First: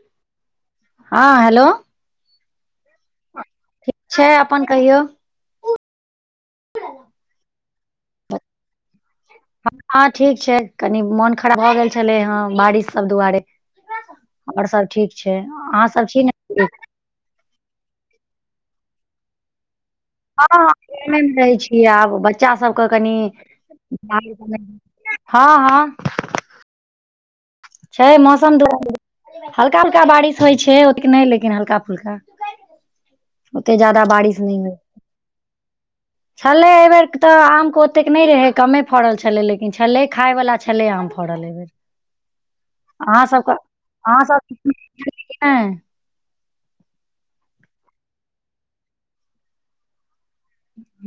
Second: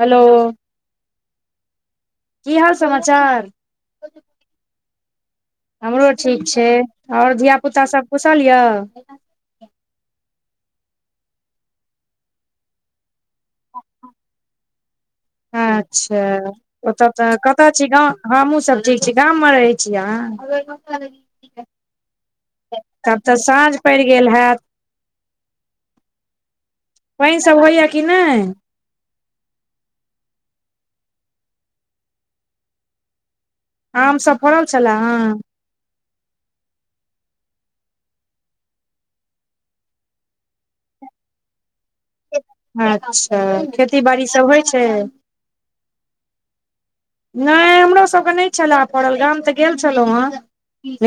Hello. हँ hello. की हाल समाचार। ठीक छै अपन कहियौ। हमरो ठीक छै, आओर धिय पुता सब कुशल यए हँ ठीक छै कनी मोन खराब भऽ गेल छलै हे बारिश सब दुआरे आओर सब ठीक छै, अहाँसभ अच्छा छी ने ठीक ओतऽ तऽ कतऽ छी गाँव हमहुँ सब ठीक छी गामव मे रहै छी अहाँ हँ हँ एमे रहै छीयै आब बच्चा सभ के कनि तब तऽ साँझ पड़ि गेल हैत हँ हँ। वही सब व छै मौसम दुआरे हल्का हल्का बारिश होइ छै ओतेक नहि लेकिन हल्का फुल्का ओते ज्यादा आम सभ बारिश नहि फड़ल होइ छलए हेँ छलै एहिबेर तऽ आमके ओतेक नहि रहै कमे फड़ल छलै लेकिन छलै खायवला छलै आम फराळ एबैर - अच्छा खेती अहाँ बाड़ी सब कि होइ छै। नहि नहि हमरो सबके नहि छलए पड़ल गाम तऽ गेल छलहुँ ह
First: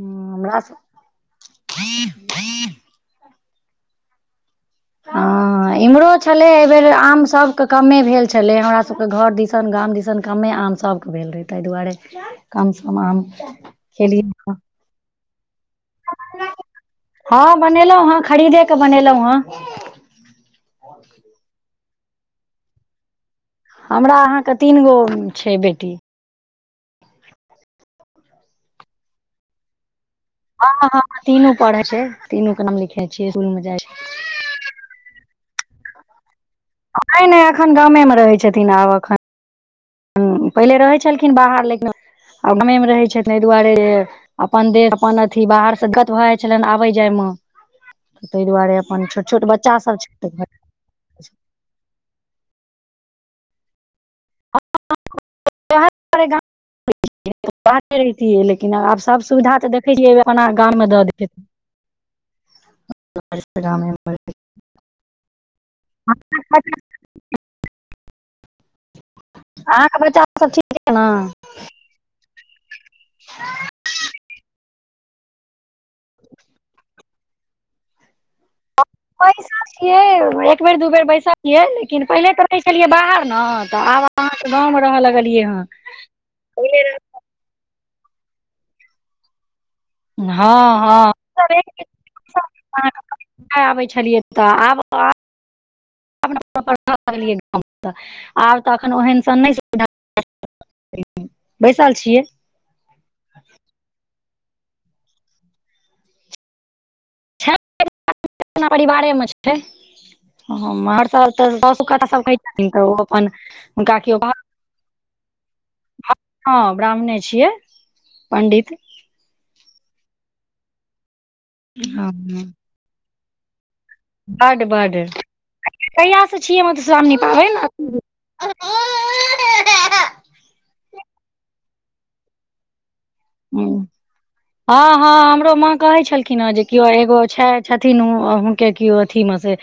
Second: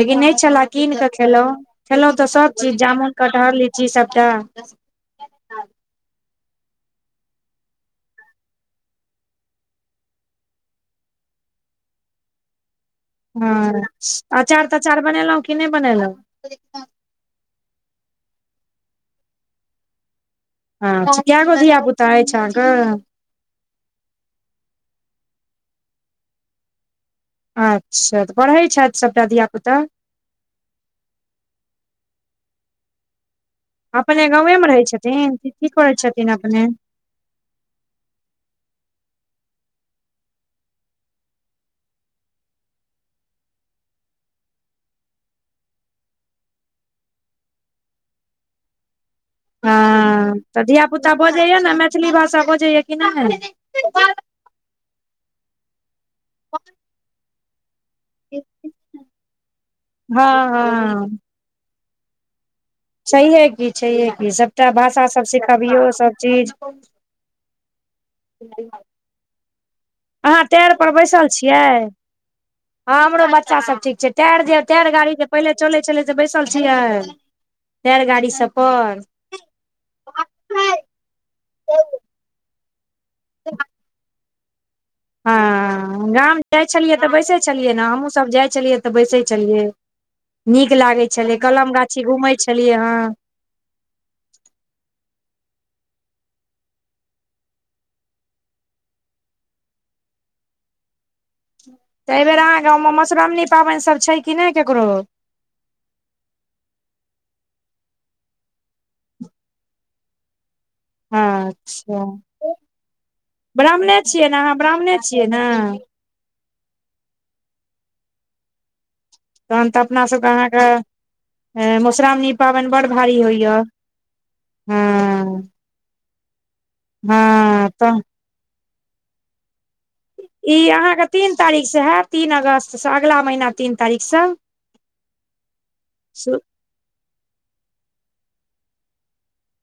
लेकिन नहि छले सब कीन कऽ खेलहुँ खेलहुँ तऽ सभ चीज जामुन कटहर लीची सबटा हँ इम्हरो छलै एहि बेर आम सबके कमे भेल छलै हमरा सबके घर दिस गाम दिस कमे आम सबके भेल रहै ताहि दुआरे कम सम आम खेलियै त अचार बनेलहुँं कि नहि बनेलहुँ। हँं बनेलहुँं हँं खरीदे के बनेलहुँ हँं। अच के गो धियाापुता अयछ अहा क। हमरा अहाँके तीन गो छै बेटी। अच्छा तऽ पढ़ैत छथि सभटा धिय पुता। हँ ह तीनू पढ़े छै तीनू के नाम लिखे छियै इसकूल मे जाय अपने गावे मे रहै छथिन की करै छथिन अपने। नहि नहि एखन गामे रहै छथिन आब एखन ह पहिले रहै छलखिन बाहर लेकिन आ गामेमे रहैत छथिन एहि दुआरे जे अपन देह अपन अथी बाहर से गत भए जाइ छलनि आबय जायमे तहि दआारे अपन छ हँ तऽ धियापुता बजैए ने मैथिली भाषा बजैए कि नहि [unintelligible] [unintelligible] लेकिन आब सभ सुविधा तऽ देखैत छियै हँ अपना गाममे दऽ हँ दोअलकाई [inaudible] छैहे की छैे की सबटा भाषा सब सिखबियौ सब चीज अहाँके नहि [unintelligible] आहाँ के बच्चा अहाँ सब ठीक टैर पर य ने बैसल छियै हमरो बच्चा सब ठीक छै टैर जे टायर गाड़ी जे पहिले चलै छलै से बैसल छियै टायर गाड़ी सब पर बैसल छियै एक बेर दू बेर बैसलियै छियै लेकिन पहिले तऽ रहियै छलियै बाहर न तऽ आब अहाँ त गांव मे रह लग हँ गाम जाइ छलियै तऽ बैसै छलियै न हमहूँसब जाइ छलियै तऽ बैसै छलियै हँ निक हँ लागै छलै कलम गाछी घूमै छलियै हँ नै आबै छलियै तऽ आब त आब [unintelligible] आब तऽ एखन ओहनसन नै छै सुधार तऽ एहि बेेर अहाँके गांवमे मधुश्रावणी पाबनि सब छै कि नै ककरो छै [unintelligible] परिवारेमे छै हर साल तऽ सब अच्छा कहै छथिन तऽ ओ अपन हुनका ब्राह्मणे केओ छियै [unintelligible] ने अहाँ ब्राह्मणे छियै ने हँ ब्राह्मणे छियै पण्डित तहन तऽ अपना सबके अहाँके मधुश्रावणी पाबनि बड़ भारी होइए बड बड कहिआसँ छियै मधुश्रावणी पबैन हँ तऽ ई अहाँ के तीन तारीख स हाएत तीन अगस्त अगला महिना हँ हँ हमरो माँ कहै छलखिन हेँ जे कियो एगो छैय छथिनो उ हुनके किओ अथी मे से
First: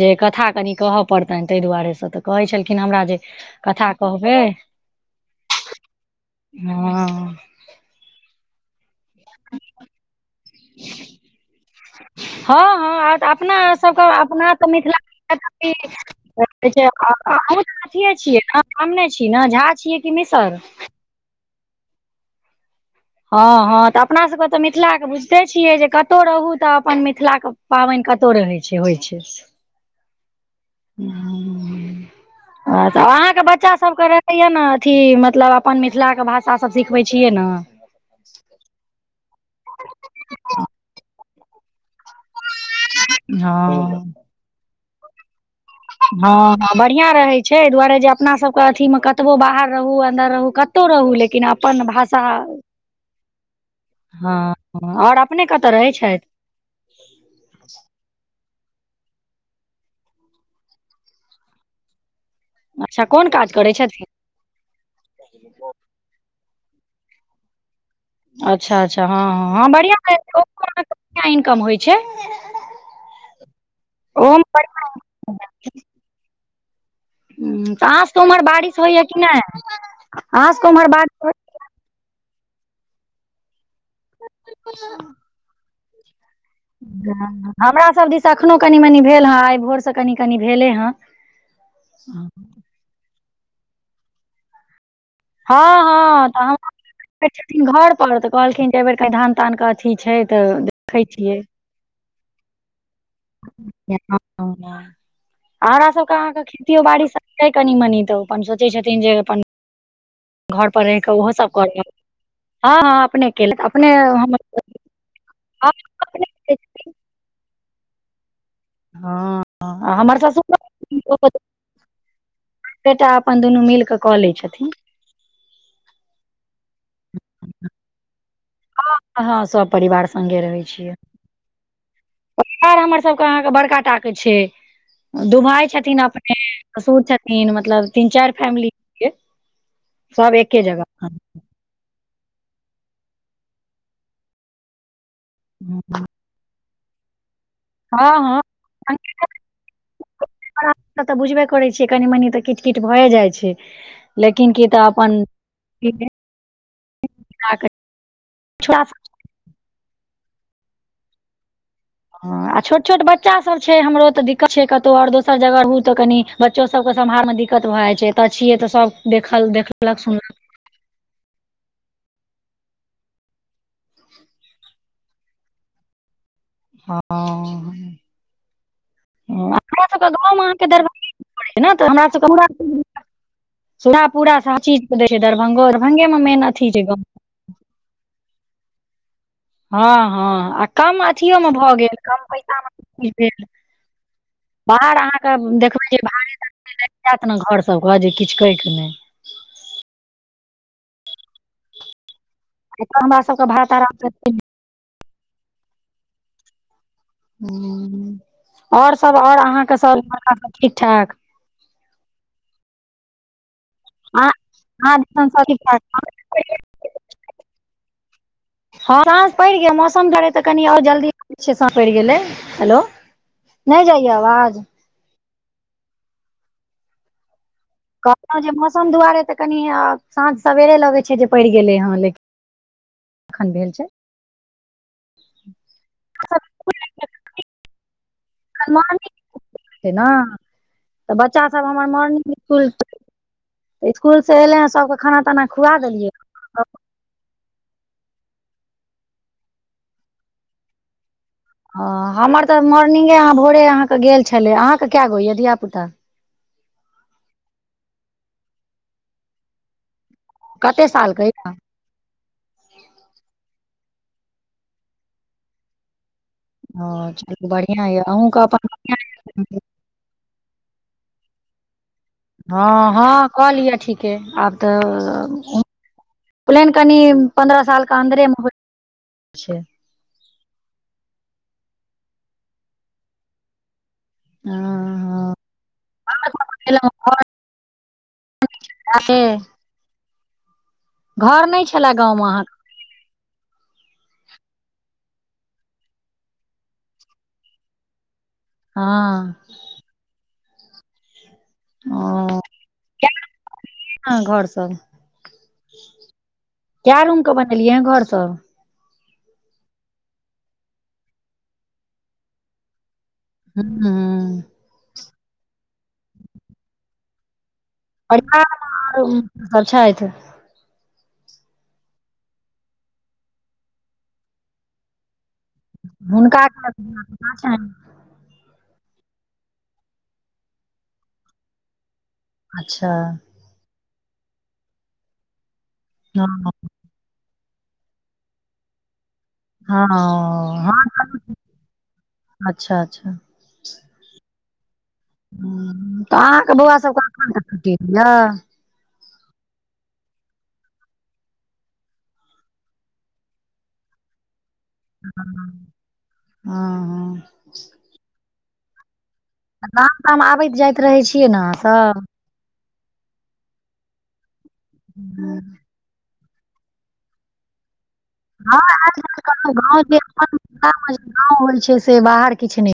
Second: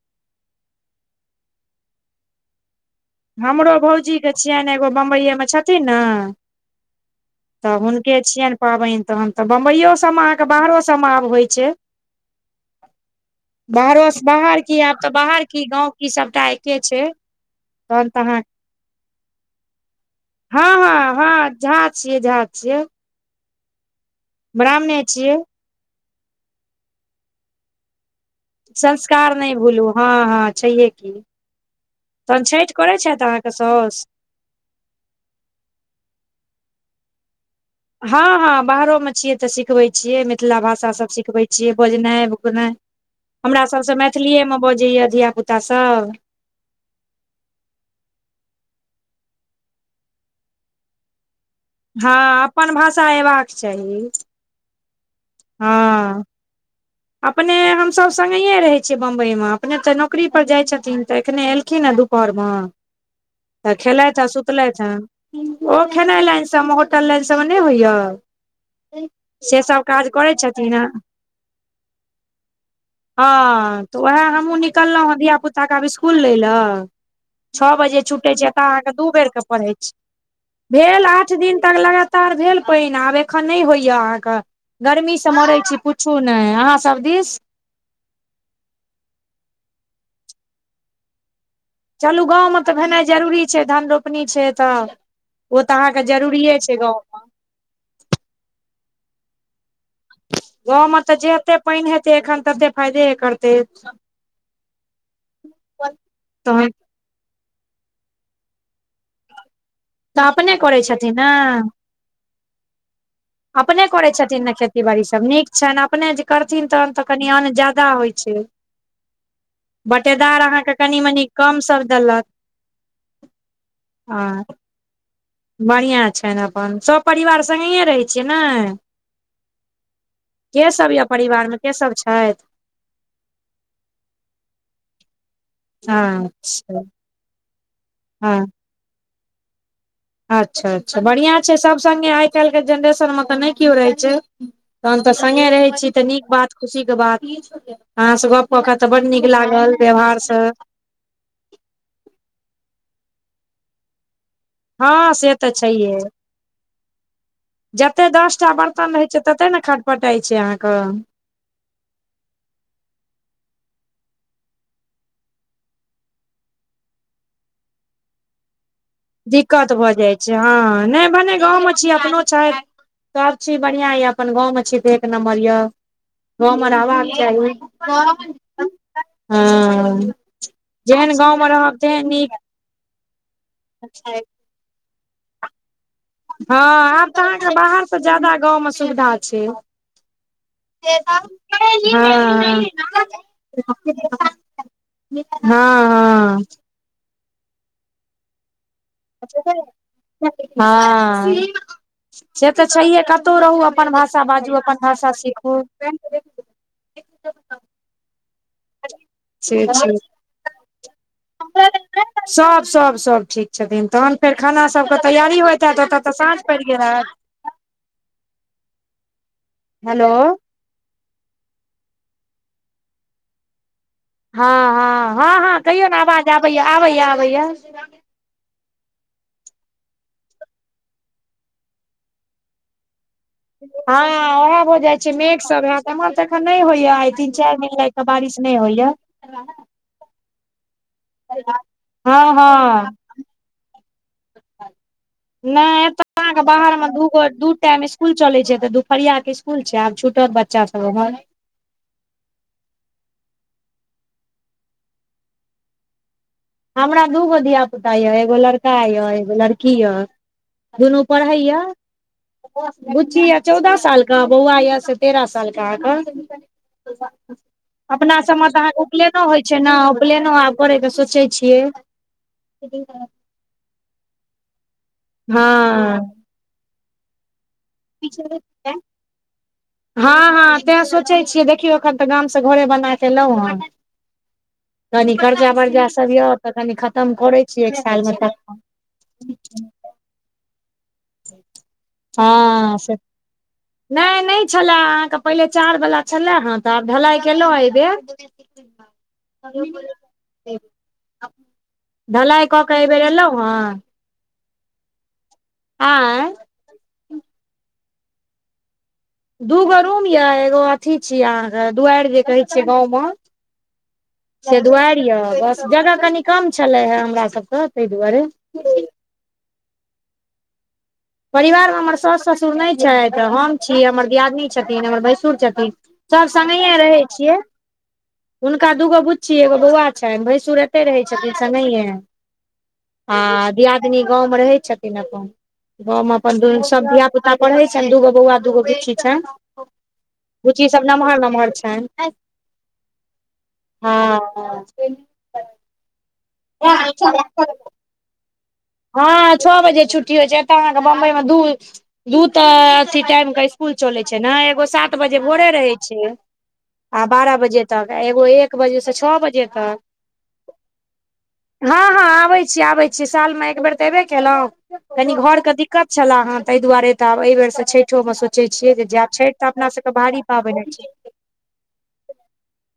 जे कथा कनि कहय पड़तनि तै दुआरे स तऽ कहै छलखिन हमरा जे हमरो कथा भौजीके कहबै छियनि एगो बम्बईये मे छथिन ने हँ तऽ हुनके छियनि पाबैन तहन तऽ बम्बईयो सबमे अहाँके बाहरो सबमे आब होइ छै हँ अपना बाहरो सबके से अपना बाहर तऽ की आब मिथिला बाहर की गाँंव की सबटा एके छै [unintelligible] अहु अथि तहन तऽ छियै ब्राह्मण छि न झा छियै कि मिसर अहाँ हँ हँ झा छियै झा छियै हँ हँ तऽ अपना सबके तऽ मिथिलाके बुझिते छियै जे कतहु रहू तऽ अपन मिथिलाके पाबन क संस्कार नै भूलू हँ हँ छहिए की तहन छठि करै छथि अहाँके साउस [unintelligible] न अथी मतलब अपन मिथिला के भाषा सब सिखबै छियै न हँ हँ बाहरोमे छियै तऽ सिखबै छियै मिथिला भाषासब सिखबै छियै बजनाइ नाय हमरा सबसँ हँ मैथिलीयेमे बजैया धिया पुता सब हँ हँ बढ़िआँ रहै छै एहि दुआरे जे अपना सबके अथीमे कतबो बाहर रहू अन्दर रहू कतहु रहू लेकिन अपन हँ भाषा अपन भाषा एबाक चाही हँ हँ आओर अपने कतऽ रहै छथि हँ अपने हमसब संगहिये रहै छियै बम्बई मे अपने तऽ नौकरी पर जाइ छथिन तऽ एखने एलखिन हँ धूप पर मे अच्छा कोन काज करै तऽ छथिन खेलैथ आ सुत सुतलथि हा ओ खेनाइ लाइन सब मे होटल लाइन सब मे नै होइय अच्छा अच्छा हँ हँ से हँ बढ़िआँ करै [unintelligible] छथिन ह बढ़ियाँ इनकम होइ छै हँ तऽ उएह ओहोमे हमहूँ बढ़िआँ निकललहुँ हें धिय हूँ पुता के आब स्कुल लय लए छओ तऽ बजे अहाँ सबके छूटैत उम्हर छै एतय बारिश अहाँके होइया कि दूबेरके नहि पढ़ै छी अहाँ सबके उम्हर भेल बारिश आठ दिन तक लगातार तार भेल पाइन आब एखन नय होइया अहाँके गर्मी से मरै छी पूछू नय अहाँ सभ होइया दिस हमरा सभ दिस एखनो कनि मनि भेल हेँ आइ भोरसँ कनि कनि भेले हेँ चलू गाँवमे तऽ भेनाइ जरूरी छै धान रोपनी छै तऽ ओ तऽ अहाँके हँ तऽ हम जरूरिए छै गाँव मे छथिन घर पर तऽ कहलखिन जे एहि बेर कही धान तान अथी छै तऽ गाँव में देखै तऽ छियै जते पाइन हेतै एखन तते फायदेे करतै हमर सभके अहाँके तहन खेतियो बाड़ी सभ दैतय कनि मनी तऽ अपन सोचै छथिन जे अपन तऽ अपने घर करै पर छथिन रहिकेऽ ने ओहो सब कर हँ हँ अपने केलथि अपने करै हमर छथिन ने खेती बाड़ी सभ नीक छैन अपने जे करथिन तहन तऽ कनि अन्न ज्याददा होइ छै हँ आ हमर बटेदार अहाँके कनि मनी ससुरो कम सब देलत बेटा अपन दुनू मिल कऽ कऽ लैत छथिन बढ़िआँ छन अपन सभ पररिवार सङ्गहिे रहैत छियै ने हँ हँ सब परिवार संगे रहै छै के सब य परिवार में के सब छै पार हमर सबके अहाँके बड़का टाके छै दू भाय छथिन अपने अच्छा ससुर छथिन मतलब तीन चार हँ फैमिली के अच्छा अच्छा बढ़िआँ छै सभ सङ्गे आइ काल्हिके जेनरेशनमे तऽ नय केओ रहै छै तहन तऽ संगे रहै छी तऽ नीक बात खुशीके बात अहाँ सब हँ गप कऽ क तऽ बड नीक लागल व्यवहारसँ तऽ बुझबे करै छियै कनी मनी तऽ किट कट भए जाइ छै लेकिन की तऽ हँ अपन से तऽ छैहिेए जतेक दस टा छोड़ा बर्तन रहै छै ततेक ने खटपटाइत छै अहाँके ह आ छोट छोट बच्चा सभ छै हमरो तऽ दिक्कत छै कतहु आओर दोसर जगह रहू तऽ कनि बच्चो सब के सम्हार में दिक्कत भए जाय छै ए छिये ते सब देखल दिक्कत भऽ देखलक जाइ सुनल हँ नय भने गाँवमे छीयै अपनो छथि सब चीज बढ़ियां यऽ अपन गाँव में छी तऽ एक नम्बर यए गाव म हँ, रहबाक चाही [inaudible] ह [inaudible] हँ हमरासके गाँमे अहाँके जेहन गाँव मे दरभंगा ने रहब तेहन तऽ नीक हमर सूधा पूरा सब चीज दै छै दरभंगो दरभंगे मे मेन हँ अथी छै गाँव आब बाहर से जादा गाउँ मे सुविधा छै हँ हँ आ कम अथियओमे भऽ गेल कम हँ पैसामे भेल बाहर अहाँके देखबै जे भड़े हँ हँ त लागि जायत ने घर सबके जे किछु कहैके नय [inaudible] हँ से तऽ एतऽ छैहे हमरा कतहु सबके रहू भात अपन आराम से भाषा बाजू अपन भाषा सीखू हूं ओर सब आओर से अहाँके छै सड़का सब ठीक ठाक सब सब सब ठीक छथिन तहन आ फेर खाना सबके अहाँ दिसन तैयारी सब ठीक होइत हयत ठाक ओतऽ तऽ साँझ पड़ि गेलत हँ साझ पड़ि गेल हेलो मौसम डरे त कनी आओर जल्दी पि गेलै हेलो नय जाइय हँ हँ हँ हँ कहियौ न आवाज आबैए आबैए आबैए कहलौं जे मौसम दुआरे तऽ कनि साँझ सवैरे लगै छै जे पड़ि गेलै हँ लेकिन एखन भेल छै हँ ओहे भऽ जाइ छै मेघ सब हैत एम्हर तऽ एखन नय होइये आइ तीन चारि महिनाक बारिश नय होइये मॉर्निंग छै ने तऽ बच्चा सब हमर हँ मॉर्निंग इसकुल छै। हँ स्कुल से एलैये सबके खाना ताना खुआ देलियै अहाँ के बाहर मे दू गो दू टाइम स्कुल चलै छै तऽ दुपरिया के स्कुल छै आब छुटत बच्चा सब एम्हर हँ हमर तऽ मोर्निंगे अहाँ भोरे अहाँके गेल छलै अहाँके कै गो ये धिया पुता हमरा दू गो धिय पुता यए एगो लड़का यए एगो लड़की यए। कते दुनू साल के यऽ परहैय बुच्ची यए चौदह सालके बौआ यए से तेरह सालके ओ अहाँके। चलू बढ़िआँ यऽ अपना अहूँके सभमे तऽ अहाँके उपनयनो होइ अपन छै ने उपलेनो आब करै के सोचै छियै हँ हँ कऽ लिअ ठीके आब तऽ हँ प्लेन कनी पन्द्रह साल के अन्दरे पीछै मे होइ छै [inaudible] हँ हँ तैं सोचै छियै देखियौ एखन तऽ गाम से घरे बना के एलौं हन कनी हँ कर्जा बर्जा हँ सभ यए तऽ कनी खतम करै छी एक सालमे तऽ काहे नहि छलए गाँवमे अहाँके हँ से नय नय छले अहाँके पहिले चार बला छलए हँ तऽ आब ढलाइ केलौं एहिबेर हँ ढलाइ कऽ के एहि बेेर एलौं हन हँ घर सँ आँय कै रूम के बनेलियै हन घर सब दूगो रूम यऽ एगो अथी छी अहाँके दुआरि जे कहै छियै गाँवमे हँ हँ से दुआरि यऽ बस जगह कनी कम छलै ह हमरा सबके ताहि दुआरे बढ़ियाँ [unintelligible] सब छथि परिवारमे हमर साउस ससुर नय छथि हम छी हमर दियादिनी छथिन हमर भैंसुर छथिन सभ हुनका सङ्गहिये रहै छियै छनि? हुनका दूगो बुच्छी एगो बौआ छनि भैंसुर एतै रहै छथिन संगहियें अच्छा आ दियादनी गाँवमे रहै छथिन अपन। गाँव मे अपन दु हँ सभ धिया पुता पढ़े छनि दूगो बौआ दूगो बुची छनि। हँ हँ बूचीसभ नम्हर नम्हर छनि। अच्छा अच्छा हँ हँ तऽ अहाँके बौआ सभके अखन तक छुट्टी नय भेल ये हँ छौ बजे छुट्टी होइ छै एतऽ अहाँके बम्बई मे दूर दू तऽ अथी टाइम के स्कूल चलै छै ने एगो सात बजे भोरे रहै छै हँ आ हँ बारह बजे तक एगो एक बजे से छौ बजे तक गाम ताम आबैत जाइत रहैत छियै नेआ हाँ हँ सभ हँ आबै छी आबै छी साल मे एक बेर तऽ एबे केलहुं कनी घर के दिक्कत छले हेँ ताहि दुआरे तऽ आब एहि बेर छठि छठो मे सोचै हँ छियै जे आयल जाय छठ त अपना सब के री ‌‌ भारीपाबनि होइ छै आब हो छै से बाहर के छलै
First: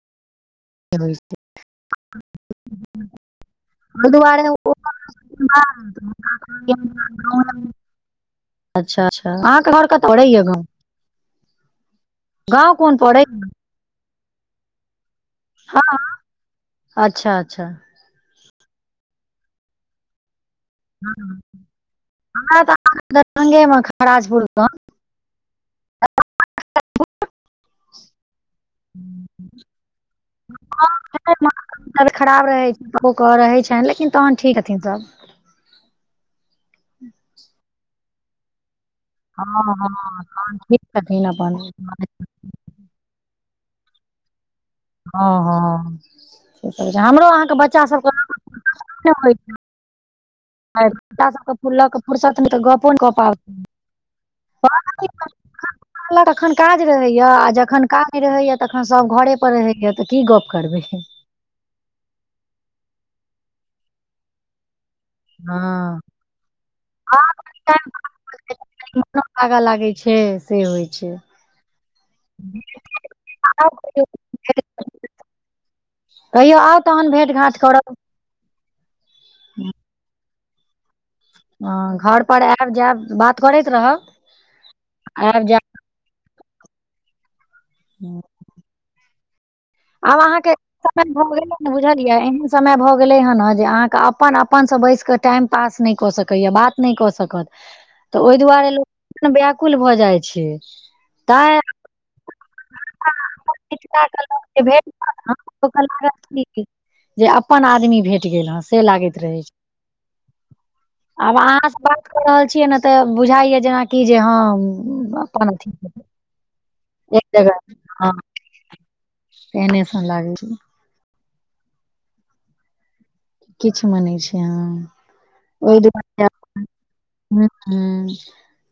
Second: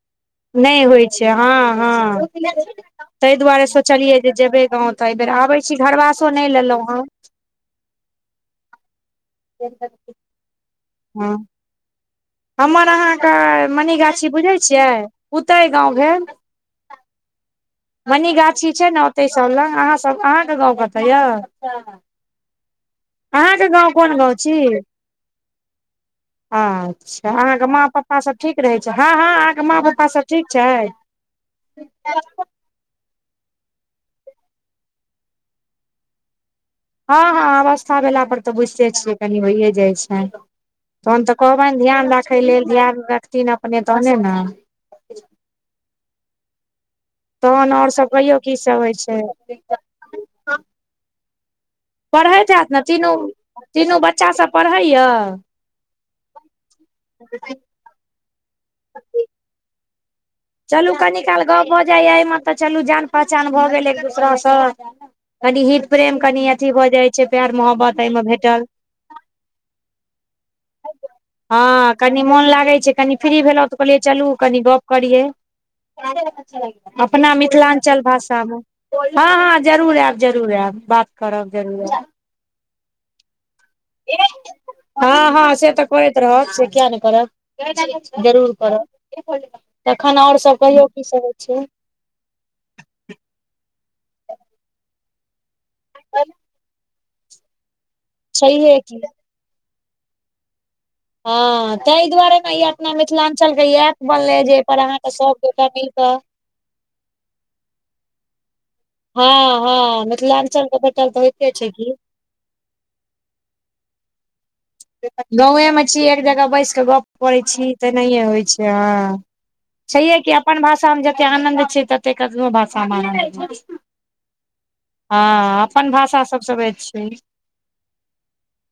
नहि होइ छै हँ हँ ताहि दुआरे ओहि सोचलियै दुआरे जे बै गाँव तऽ एहि बेर आबै छी घरवासो नहि लेलहुँ हन अच्छा अच्छा अहाँके घर कते य गाँव हँ गाँव हमर कोन पड़ै अहाँके मनीगाछी बुझैत छियै पुतैय हँ गाँव भेल अच्छा अच्छा मनीगाछी छै ने ओते सब लग अहाँ सब अहाँ के गाँंव हँ त अहाँके दरभंगेमे गाँव कोन गाँव राजपुरस आ अच्छा अहाँके माँ पप्पा सभ ठीक रहै छै हँ हँ अहाँके माँ पप्पा सभ ठीक छै ह तो करऽ रहे छनि लेकिन तहन ठीक हथिन सभ हँ हँ अवस्था भेला पर तऽ बुझिते छियै हँ होइय हँ जाइ छै ठीक तहन छथिन तऽ अपन कहबनि ध्यान राखैथ ैतय लेल विमान रखथिन अपने तहने ने हँ हँ से हमरो अहाँके तहन आओर बच्चाभके सब कहियौ की सब होइ छै आ ल के फुरसत पढ़ैत हैत ने गपो तीनू कऽ तीनू बच्चा सब प पढ़ैया तखन काज रहैया आ जखन काज रहैया तखन सभ घरे पर रहैया तऽ की गप करबै चलू कनि काल गप भऽ जाइए एहिमे तऽ चलू जान पहचान भऽ गेल एक दूसरासँ कनि हित हँ प्रेम कनि अथी भऽ जाइ छै प्यार मोहब्बत एहिमे भेटल सुन लागऽ लागै छै से होइ छैय हँ कनि मोन लागैत छै कनि फ्री भेलहुँ तऽ कहलियै चलू कनि गप करियै। कहियो आउ तहन भेट अपना घाँट करब मिथिलाञ्चल भाषामे हँ हँ जरूर आयब जरूर आयब बात करब ह जरूर घर पर आयब जायब बात करैत रहब हँ आयब हँ से तऽ करैत रहब से कििया नहि करब। जायब जरूर करब तखन आब आओर अहाँके सब कहियो की समय भऽ करैत गेलै छिय ने बुझलियै एहन समय भऽ गेलै हँ जे अहाँके अपन अपनसँ बैस कऽ टाइम पास नहि कऽ सकैएा बात नहि कऽ सकत तऽ ओहि दुआरे छैहे लोक की मन व्याकुल भऽ जाइ छै, तैं हँ ताहि दुआारे, ई अपना मिथिलाञ्चल के ई ऐप मिथिलाके बनलै लोक जे सब गोटे भेट अहाँके सब गोटा ओकरा मिल कऽ लागत कि जे अपन आदमी भेट गेल हँ से लागैत रहै छै हँ हँ मिथिलाञ्चल के बा तऽ होइते छै की क रहल छियै ने तऽ बुझाइया जेनाकि जे हम गाँवे मे छिय एक जगह बैस एक कर जगह छी तऽ हँ नहि होइ छै ह एहने छै सन लागै अपन भाषा भाषा में जे आनन्द छ छै तत ककरो भाषामै नहीं आनन्द, किछु मानै छै हँ अ ओहि अपन भाषा दुआरे सबसँ बेस छै ह ह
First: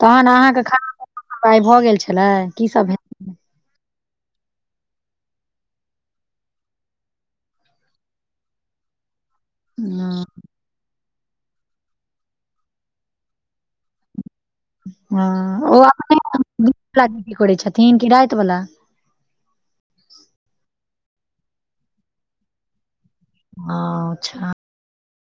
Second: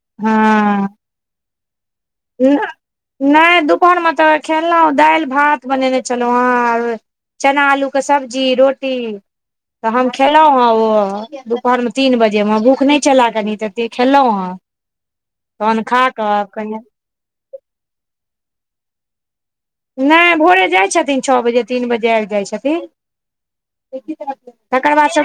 तहन अहाँके हँ खाना पाइ भऽ गेल छलै की सब भेल नहि दुपहरमे तऽ खेललहुँ दालि भात बनेने छलहुँ हेँ चना आलू के सब्जी रोटी तऽ हम हँ खेलहुँ ह ओ दुपहर मे तीन बजे मे भूख नहि छल कनी त खेलहुं हें हँ ओ अपने कनि व दीदी करै छथिन कि राति वला नहि भोरे जाइ छथिन छो बजे तीन बजे आबि जाइ छथिन। अच्छा तकर बाद सब